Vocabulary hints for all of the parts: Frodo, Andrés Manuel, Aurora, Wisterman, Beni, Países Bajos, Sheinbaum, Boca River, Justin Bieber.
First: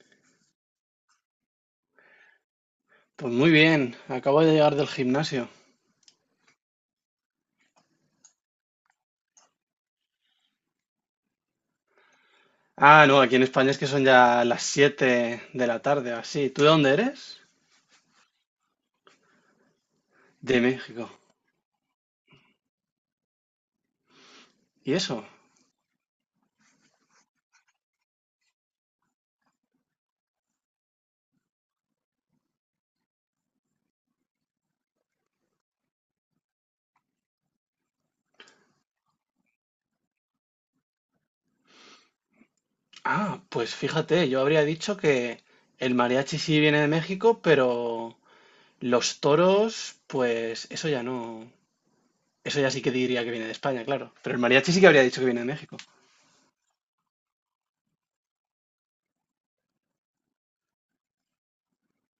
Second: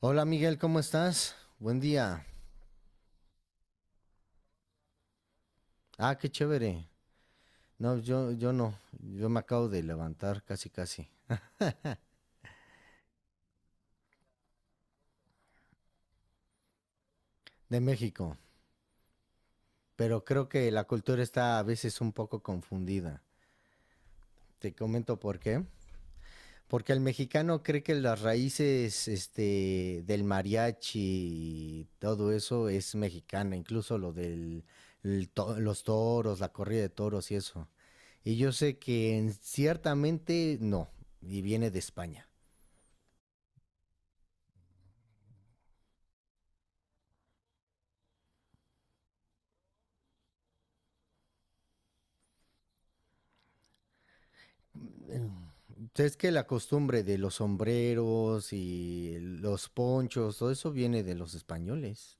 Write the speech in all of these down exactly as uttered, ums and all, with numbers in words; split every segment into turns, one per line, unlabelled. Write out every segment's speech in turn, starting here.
Hola Miguel, ¿cómo estás? Buen día.
Pues muy bien, acabo de llegar del gimnasio.
Ah, qué chévere. No, yo, yo no. Yo me acabo de levantar casi casi
Ah, no, aquí en España es que son ya las siete de la tarde, o así. ¿Tú de dónde eres?
de México, pero creo
De
que la
México.
cultura está a veces un poco confundida. Te
¿Y
comento
eso?
por qué. Porque el mexicano cree que las raíces este, del mariachi y todo eso es mexicana, incluso lo del el to- los toros, la corrida de toros y eso. Y yo sé que en- ciertamente no, y viene de España.
Ah, pues fíjate, yo habría dicho que el mariachi sí viene de México, pero los toros, pues eso ya no. Eso ya sí que diría que viene de España, claro. Pero el mariachi sí que habría dicho que viene de México.
Es que la costumbre de los sombreros y los ponchos, todo eso viene de los españoles.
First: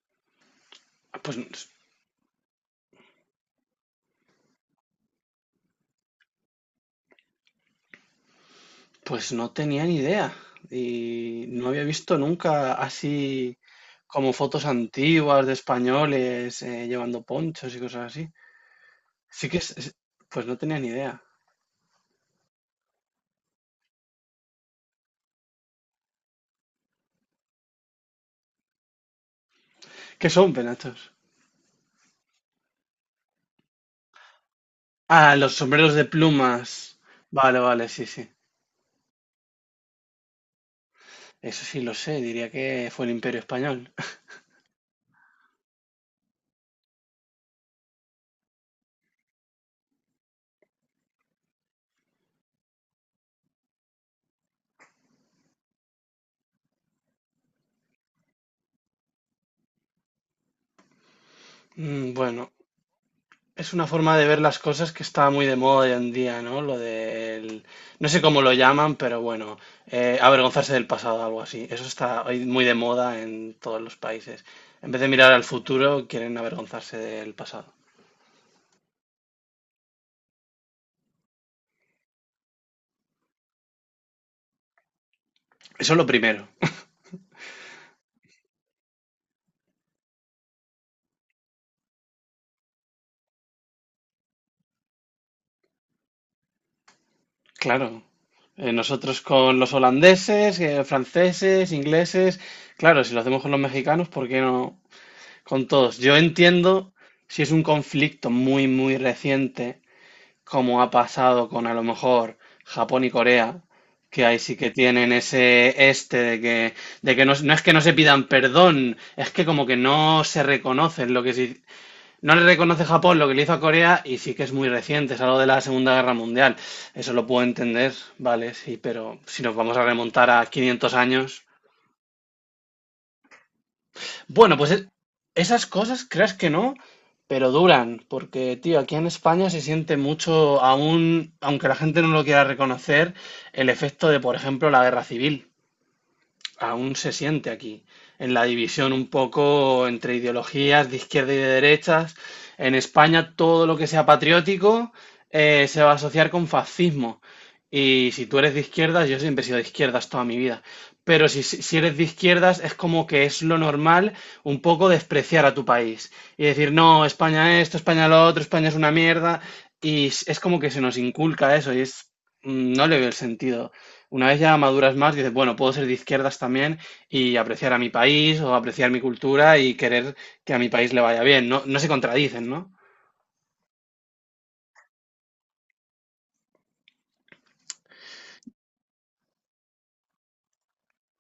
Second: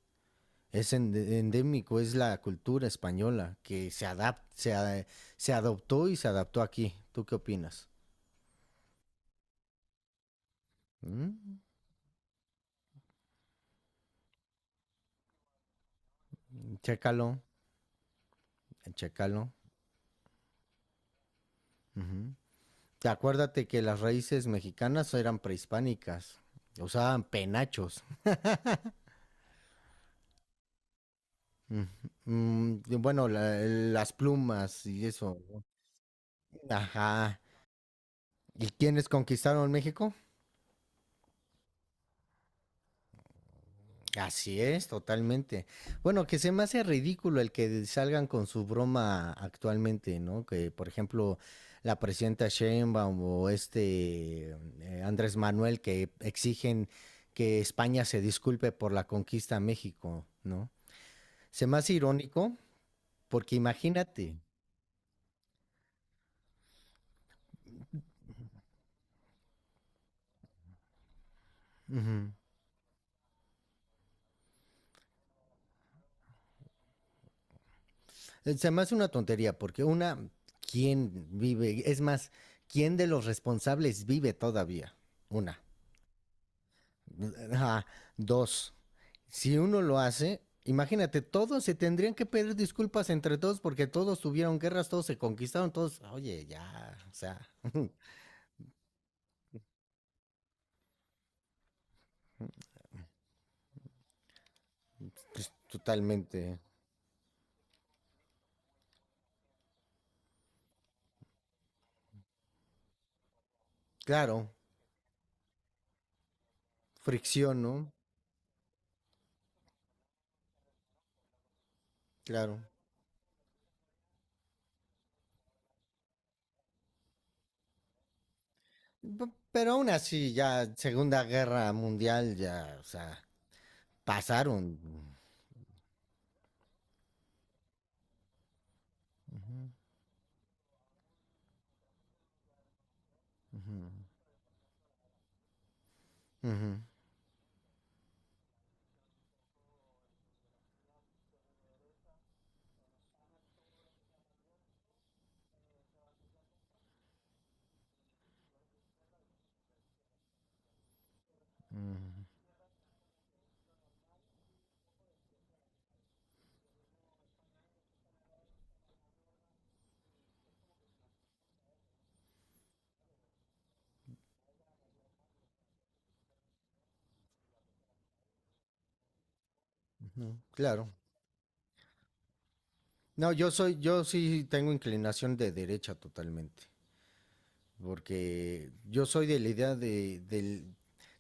Es
Ah, Pues
ende- endémico, es la cultura española que se adap- se, a- se adoptó y se adaptó aquí. ¿Tú qué opinas?
Pues no tenía ni idea y
Mm,
no había visto nunca así como fotos antiguas de españoles eh, llevando
Chécalo,
ponchos y cosas así. Sí
chécalo.
que es, es- pues no tenía ni idea.
Ujú. Te Acuérdate que las raíces mexicanas eran prehispánicas, usaban penachos.
¿Qué son penachos?
Mm, mm, y bueno, la- las plumas y
Ah,
eso,
los
¿no?
sombreros de plumas.
Ajá.
Vale, vale, sí, sí.
¿Y quiénes conquistaron México?
Eso sí lo sé, diría que fue el Imperio Español.
Así es, totalmente. Bueno, que se me hace ridículo el que salgan con su broma actualmente, ¿no? Que, por ejemplo, la presidenta Sheinbaum o este eh, Andrés Manuel, que exigen que España se disculpe por la conquista a México, ¿no? Se me hace
Mm, Bueno,
irónico porque
es una forma de
imagínate,
ver las cosas que está muy de moda hoy en día, ¿no? Lo del, no sé cómo lo llaman, pero bueno, eh, avergonzarse del pasado, algo así. Eso está
ujú,
hoy muy de moda en todos los países. En vez de mirar al futuro, quieren avergonzarse del pasado.
eh, se me hace una tontería porque una, ¿quién vive? Es más, ¿quién de los responsables vive todavía? Una.
Eso es lo primero.
Ajá, dos. Si uno lo hace, imagínate, todos se tendrían que pedir disculpas entre todos porque todos tuvieron guerras, todos se conquistaron, todos, oye, ya, o sea,
Claro. Eh, nosotros con los holandeses, eh, franceses, ingleses, claro, si lo hacemos con los mexicanos, ¿por qué no
pues,
con todos? Yo
totalmente.
entiendo si es un conflicto muy, muy reciente, como ha pasado con a lo mejor Japón y Corea, que ahí
Claro,
sí que tienen ese este de que, de que no, no es
fricción,
que no
¿no?
se pidan perdón, es que como que no se reconocen lo que sí, no le
Claro.
reconoce Japón lo que le hizo a Corea y sí que es muy reciente, es algo de la Segunda Guerra Mundial. Eso lo puedo entender, vale, sí, pero
P-
si nos
Pero
vamos a
aún
remontar
así,
a
ya,
quinientos
Segunda
años,
Guerra Mundial, ya, o sea,
bueno, pues
pasaron.
e- esas cosas, creas que no, pero duran, porque, tío, aquí en España se siente mucho, aún, aunque la gente no lo quiera reconocer, el
Ujú,
efecto de, por ejemplo, la guerra civil
ujú,
aún se siente aquí, en la división un poco entre ideologías de izquierda y de derechas. En España todo lo que sea patriótico eh, se va a asociar con fascismo. Y si tú eres de izquierdas, yo siempre he sido de izquierdas toda mi vida, pero si, si si eres de izquierdas es como que es lo normal un poco despreciar a tu país y decir, no, España esto, España lo otro, España es una mierda. Y es es como que se nos inculca eso y es, mm, no le veo el sentido. Una vez ya maduras más, dices, bueno, puedo ser de izquierdas también y apreciar a mi país o apreciar mi cultura y querer
ujú,
que a mi
claro.
país le vaya bien. No, no se contradicen, ¿no?
No, yo soy, yo sí tengo inclinación de derecha totalmente, porque yo soy de la idea de, del,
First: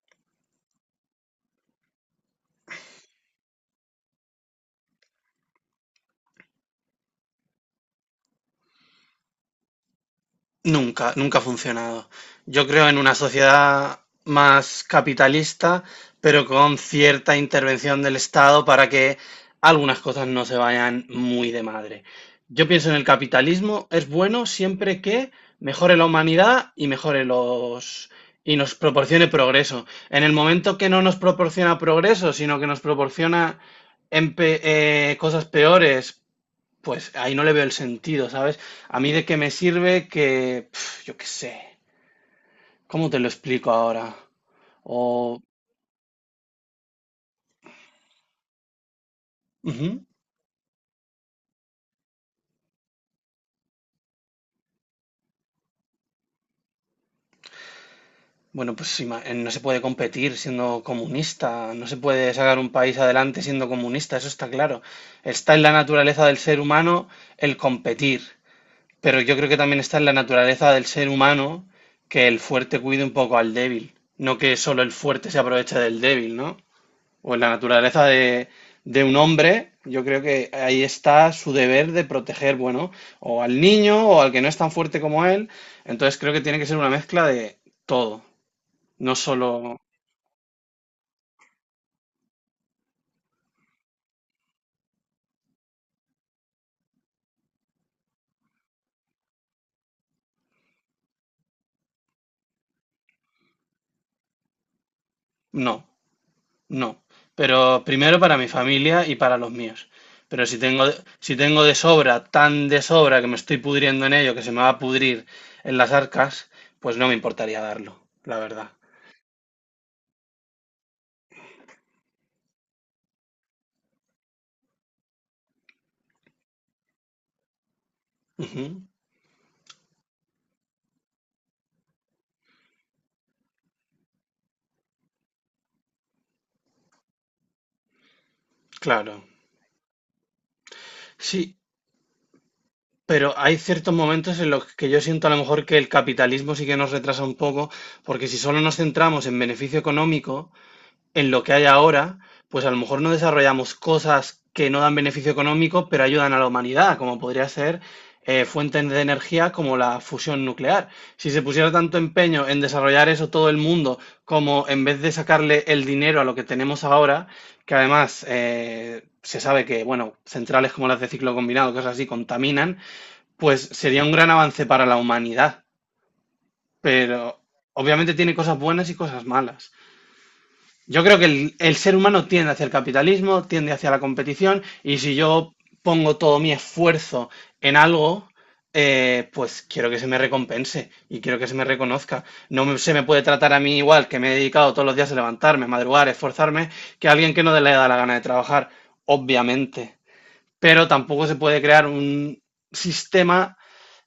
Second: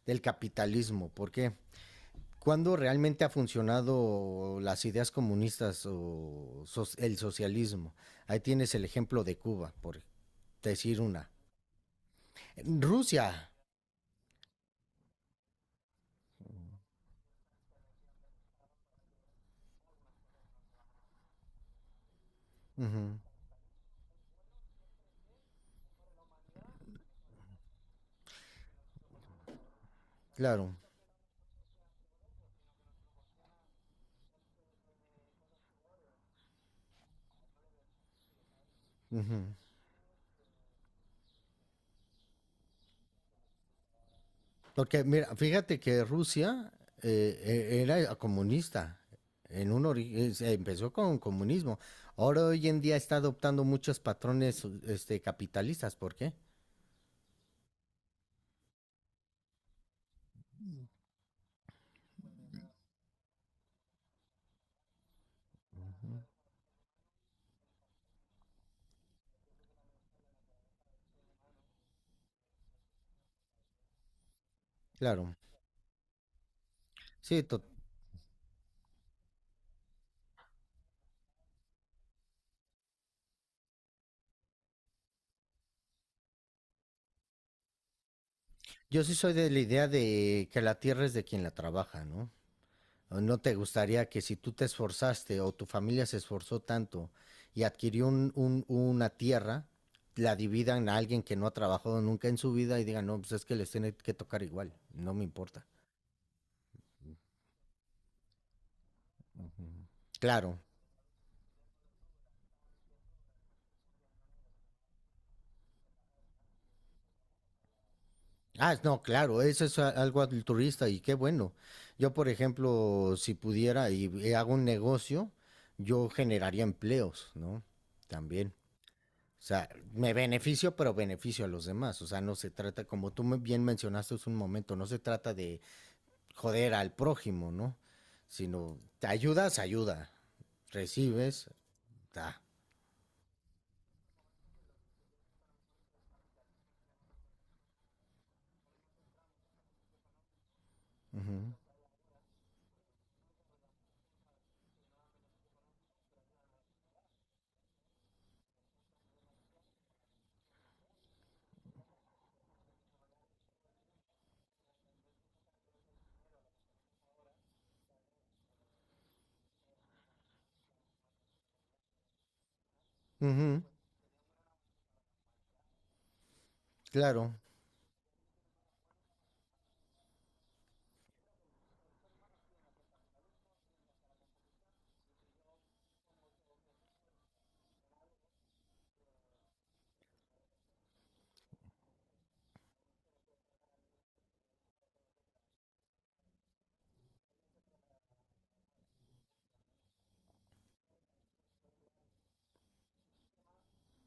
del capitalismo. ¿Por qué? ¿Cuándo realmente ha funcionado las ideas comunistas o so- el socialismo? Ahí tienes el ejemplo de Cuba, por decir
Nunca,
una.
nunca ha funcionado. Yo creo en una
Rusia.
sociedad más capitalista, pero con cierta intervención del Estado para que algunas cosas no se vayan muy de madre. Yo pienso en el
Ujú,
capitalismo, es bueno siempre que mejore la humanidad y mejore los y nos proporcione progreso. En el
claro.
momento que no nos proporciona progreso, sino que nos proporciona empe- eh, cosas peores, pues ahí no le veo el sentido, ¿sabes? A mí de qué
Ujú.
me sirve que, pf, yo qué sé, ¿cómo te lo explico ahora?
Porque mira,
O,
fíjate que Rusia eh, e- era comunista. En un
ujú,
ori- es- Empezó con comunismo. Ahora hoy en día está adoptando muchos patrones este, capitalistas. ¿Por qué?
bueno, pues ima- eh, no se puede competir siendo comunista, no se puede sacar un país adelante siendo comunista, eso está claro. Está en la naturaleza del ser humano el competir, pero yo creo que también está en la naturaleza del ser humano que el fuerte cuide un poco al débil, no que solo el fuerte
Claro.
se aproveche del débil, ¿no? O en
Sí,
la
to-
naturaleza de, de un hombre, yo creo que ahí está su deber de proteger, bueno, o al niño o al que no es tan fuerte como él. Entonces creo que tiene que ser una mezcla de todo,
yo sí
no
soy de
solo,
la idea de que la tierra es de quien la trabaja, ¿no? ¿No te gustaría que si tú te esforzaste o tu familia se esforzó tanto y adquirió un- un- una tierra, la dividan a alguien que no ha trabajado nunca en su vida y digan, no, pues es que les tiene que tocar igual, no me importa.
no, no. Pero primero para mi familia y para los míos. Pero si
Claro.
tengo, si tengo de sobra, tan de sobra que me estoy pudriendo en ello, que se me va a pudrir en las arcas, pues no me importaría darlo, la verdad.
Ah, no, claro, eso es a- algo altruista y qué bueno. Yo, por ejemplo, si pudiera y y hago un negocio, yo generaría empleos, ¿no? También.
Ujú,
O sea, me beneficio, pero beneficio a los demás. O sea, no se trata, como tú me- bien mencionaste hace un momento, no se trata de joder al prójimo, ¿no? Sino, te
claro.
ayudas, ayuda. Recibes,
Sí,
da.
pero hay ciertos momentos en los que yo siento a lo mejor que el capitalismo sí que nos retrasa un poco, porque si solo nos centramos en beneficio económico,
Uh
en lo
-huh.
que hay ahora, pues a lo mejor no desarrollamos cosas que no dan beneficio económico, pero ayudan a la humanidad, como podría ser eh, fuentes de energía como la fusión nuclear. Si se pusiera tanto empeño en desarrollar eso todo el mundo, como en vez de sacarle el dinero a lo que tenemos ahora, que además eh, se sabe que, bueno, centrales como las de ciclo combinado, cosas así, contaminan,
Uh
pues
-huh.
sería un gran avance para la humanidad,
Claro.
pero obviamente tiene cosas buenas y cosas malas. Yo creo que el, el ser humano tiende hacia el capitalismo, tiende hacia la competición, y si yo pongo todo mi esfuerzo en algo, eh, pues quiero que se me recompense y quiero que se me reconozca. No me- Se me puede tratar a mí igual, que me he dedicado todos los días a levantarme, madrugar, esforzarme, que a alguien que no le da la gana de trabajar, obviamente, pero tampoco se puede crear un sistema.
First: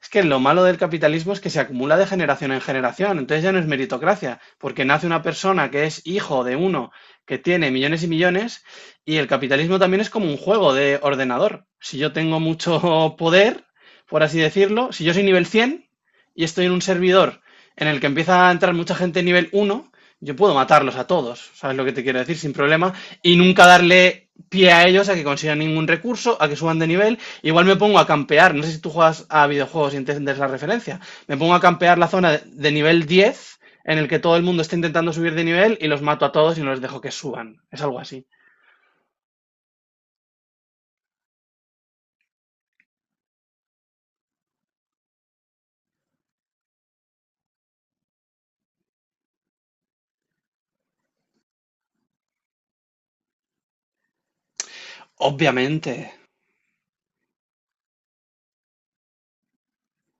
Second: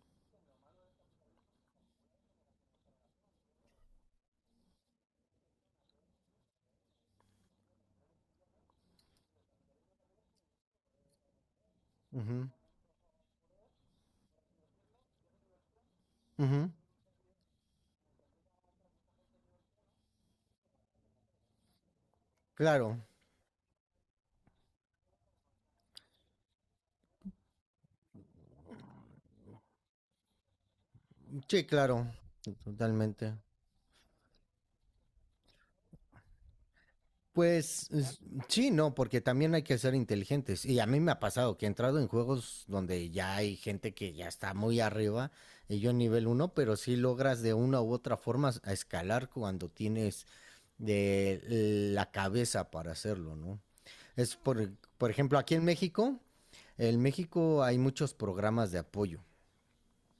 Es que lo malo del capitalismo es que se acumula de generación en generación, entonces ya no es meritocracia, porque nace una persona que es hijo de uno que tiene millones y millones, y el capitalismo también es como un juego de ordenador. Si yo tengo
Uh
mucho poder, por así decirlo, si yo soy nivel cien y estoy
-huh.
en un servidor en el que empieza a entrar mucha gente nivel uno, yo puedo matarlos a todos, ¿sabes lo que te quiero decir? Sin problema,
Claro.
y nunca darle pie a ellos a que consigan ningún recurso, a que suban de nivel. Igual me pongo a campear, no sé si tú juegas a videojuegos y entiendes la referencia, me pongo a
Sí,
campear
claro.
la zona de nivel
Totalmente.
diez en el que todo el mundo está intentando subir de nivel y los mato a todos y no les dejo que suban. Es
Pues
algo así.
sí, no, porque también hay que ser inteligentes. Y a mí me ha pasado que he entrado en juegos donde ya hay gente que ya está muy arriba y yo nivel uno, pero sí logras de una u otra forma a escalar cuando tienes de la cabeza para hacerlo, ¿no? Es por, por ejemplo, aquí en
Obviamente.
México, en México hay muchos programas de apoyo,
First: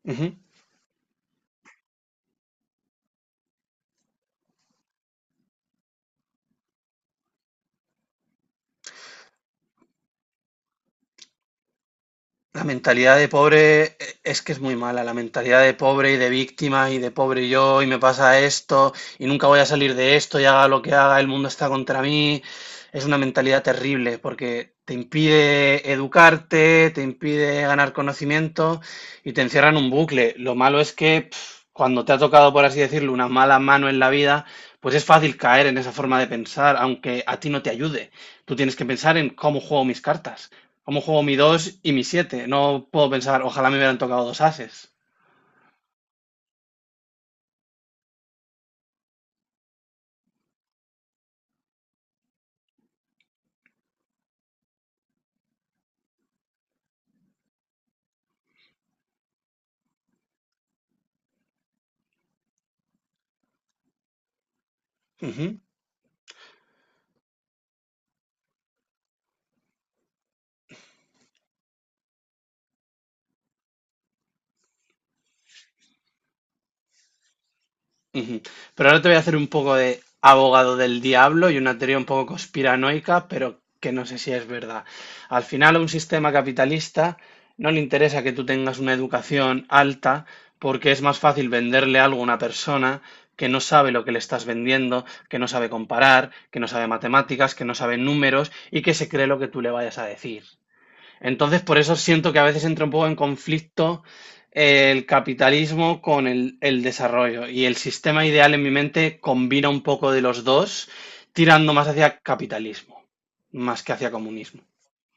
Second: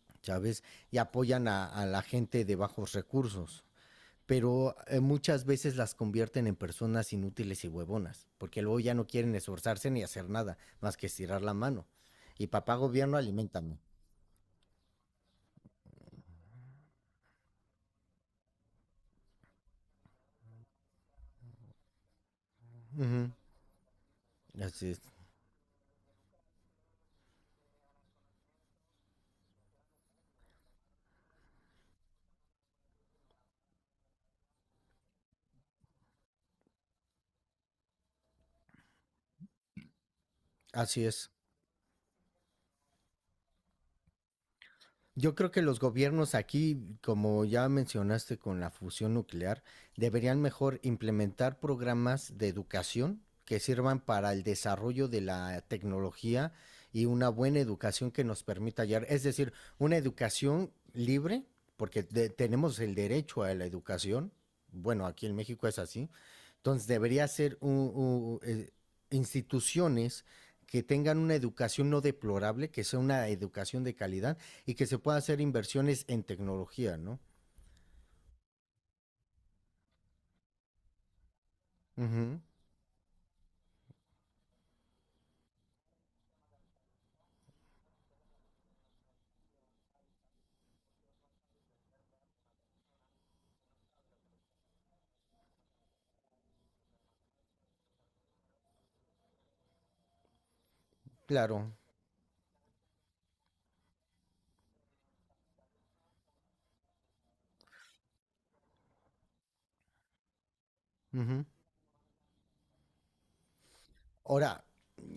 Ujú.
¿sabes? Y apoyan a, a la gente de bajos recursos, pero eh, muchas veces las convierten en personas inútiles y huevonas, porque luego ya no quieren esforzarse ni hacer nada más que estirar la mano. Y
La
papá gobierno,
mentalidad de
alimentame.
pobre eh, es que es muy mala, la mentalidad de pobre y de víctima y de pobre yo y me pasa esto y nunca voy a salir de esto y haga lo que haga, el mundo está contra mí. Es una mentalidad terrible porque
Así
te
es.
impide educarte, te impide ganar conocimiento y te encierra en un bucle. Lo malo es que, pf, cuando te ha tocado, por así decirlo, una mala mano en la vida, pues es fácil caer en esa forma de pensar, aunque a ti no te ayude. Tú tienes que pensar en cómo juego mis cartas. Como
Así
juego
es.
mi dos y mi siete. No puedo pensar, ojalá me hubieran tocado dos ases.
Yo creo que los gobiernos aquí, como ya mencionaste con la fusión nuclear, deberían mejor implementar programas de educación que sirvan para el desarrollo de la tecnología y una buena educación que nos permita hallar, es decir, una educación libre, porque de- tenemos el derecho a la educación, bueno, aquí en
Ujú,
México es así, entonces debería ser un- un- eh, instituciones que tengan una educación no deplorable, que sea una educación de calidad y que se pueda hacer inversiones en tecnología, ¿no?
ujú. Pero ahora te voy a hacer un poco de abogado del diablo y una teoría
Uh
un poco
-huh,
conspiranoica, pero que no sé si es verdad. Al final, a un sistema capitalista no le interesa que tú tengas una educación alta porque es más fácil venderle algo a una persona que no sabe lo que le estás vendiendo, que no sabe comparar, que no sabe matemáticas, que no sabe números y que se cree lo que tú le vayas a decir. Entonces,
claro.
por eso siento que a veces entra un poco en conflicto eh, el capitalismo con el, el desarrollo. Y el sistema ideal en mi mente combina un poco de los dos,
Uh -huh.
tirando más hacia capitalismo, más que hacia comunismo.
Ahora,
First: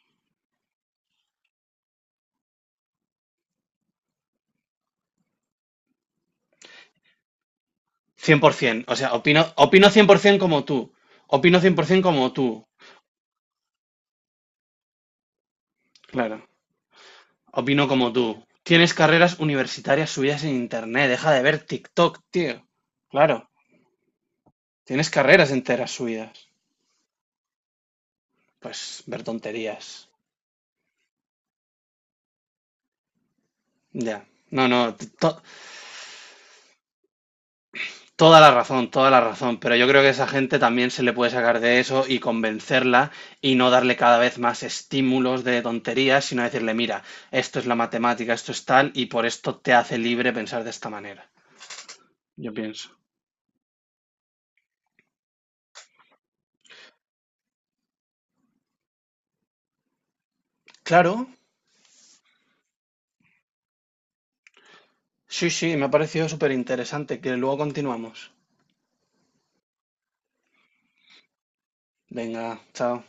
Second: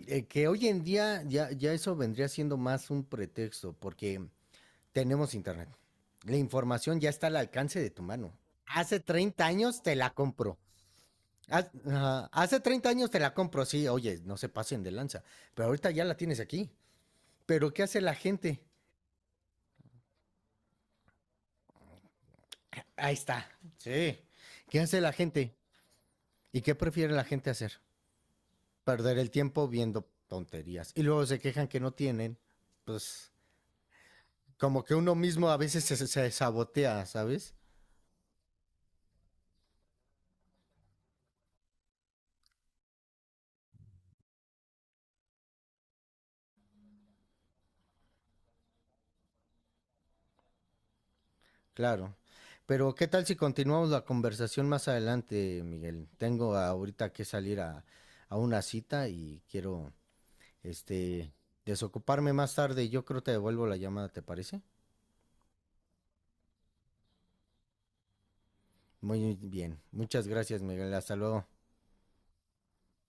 eh, que hoy en día ya, ya eso vendría siendo más un pretexto, porque tenemos internet. La información ya está al alcance de tu mano.
cien por ciento, o
Hace
sea, opino,
treinta años
opino
te la
cien por ciento
compro.
como tú. Opino
Haz,
cien por ciento
uh,
como tú.
hace treinta años te la compro, sí, oye, no se pasen de lanza, pero ahorita ya la
Claro,
tienes aquí. Pero ¿qué
opino
hace
como
la
tú.
gente?
Tienes carreras universitarias subidas en internet, deja de ver TikTok, tío.
Ahí está.
Claro,
Sí. ¿Qué hace
tienes
la
carreras
gente?
enteras subidas.
¿Y qué prefiere la gente hacer?
Pues
Perder
ver
el tiempo
tonterías.
viendo tonterías. Y luego se quejan que no tienen, pues
Ya. No,
como
no,
que uno
to-
mismo a veces se, se sabotea, ¿sabes?
toda la razón, toda la razón, pero yo creo que esa gente también se le puede sacar de eso y convencerla y no darle cada vez más estímulos de tonterías, sino decirle, mira, esto es la matemática, esto es tal, y por esto te hace libre pensar de esta manera.
Claro.
Yo pienso.
Pero ¿qué tal si continuamos la conversación más adelante, Miguel? Tengo ahorita que salir a, a una cita y quiero
Claro,
este desocuparme más tarde. Yo creo que te devuelvo la llamada, ¿te parece?
sí, sí, me ha parecido súper interesante, que luego continuamos.
Muy bien. Muchas gracias, Miguel. Hasta luego.
Venga, chao.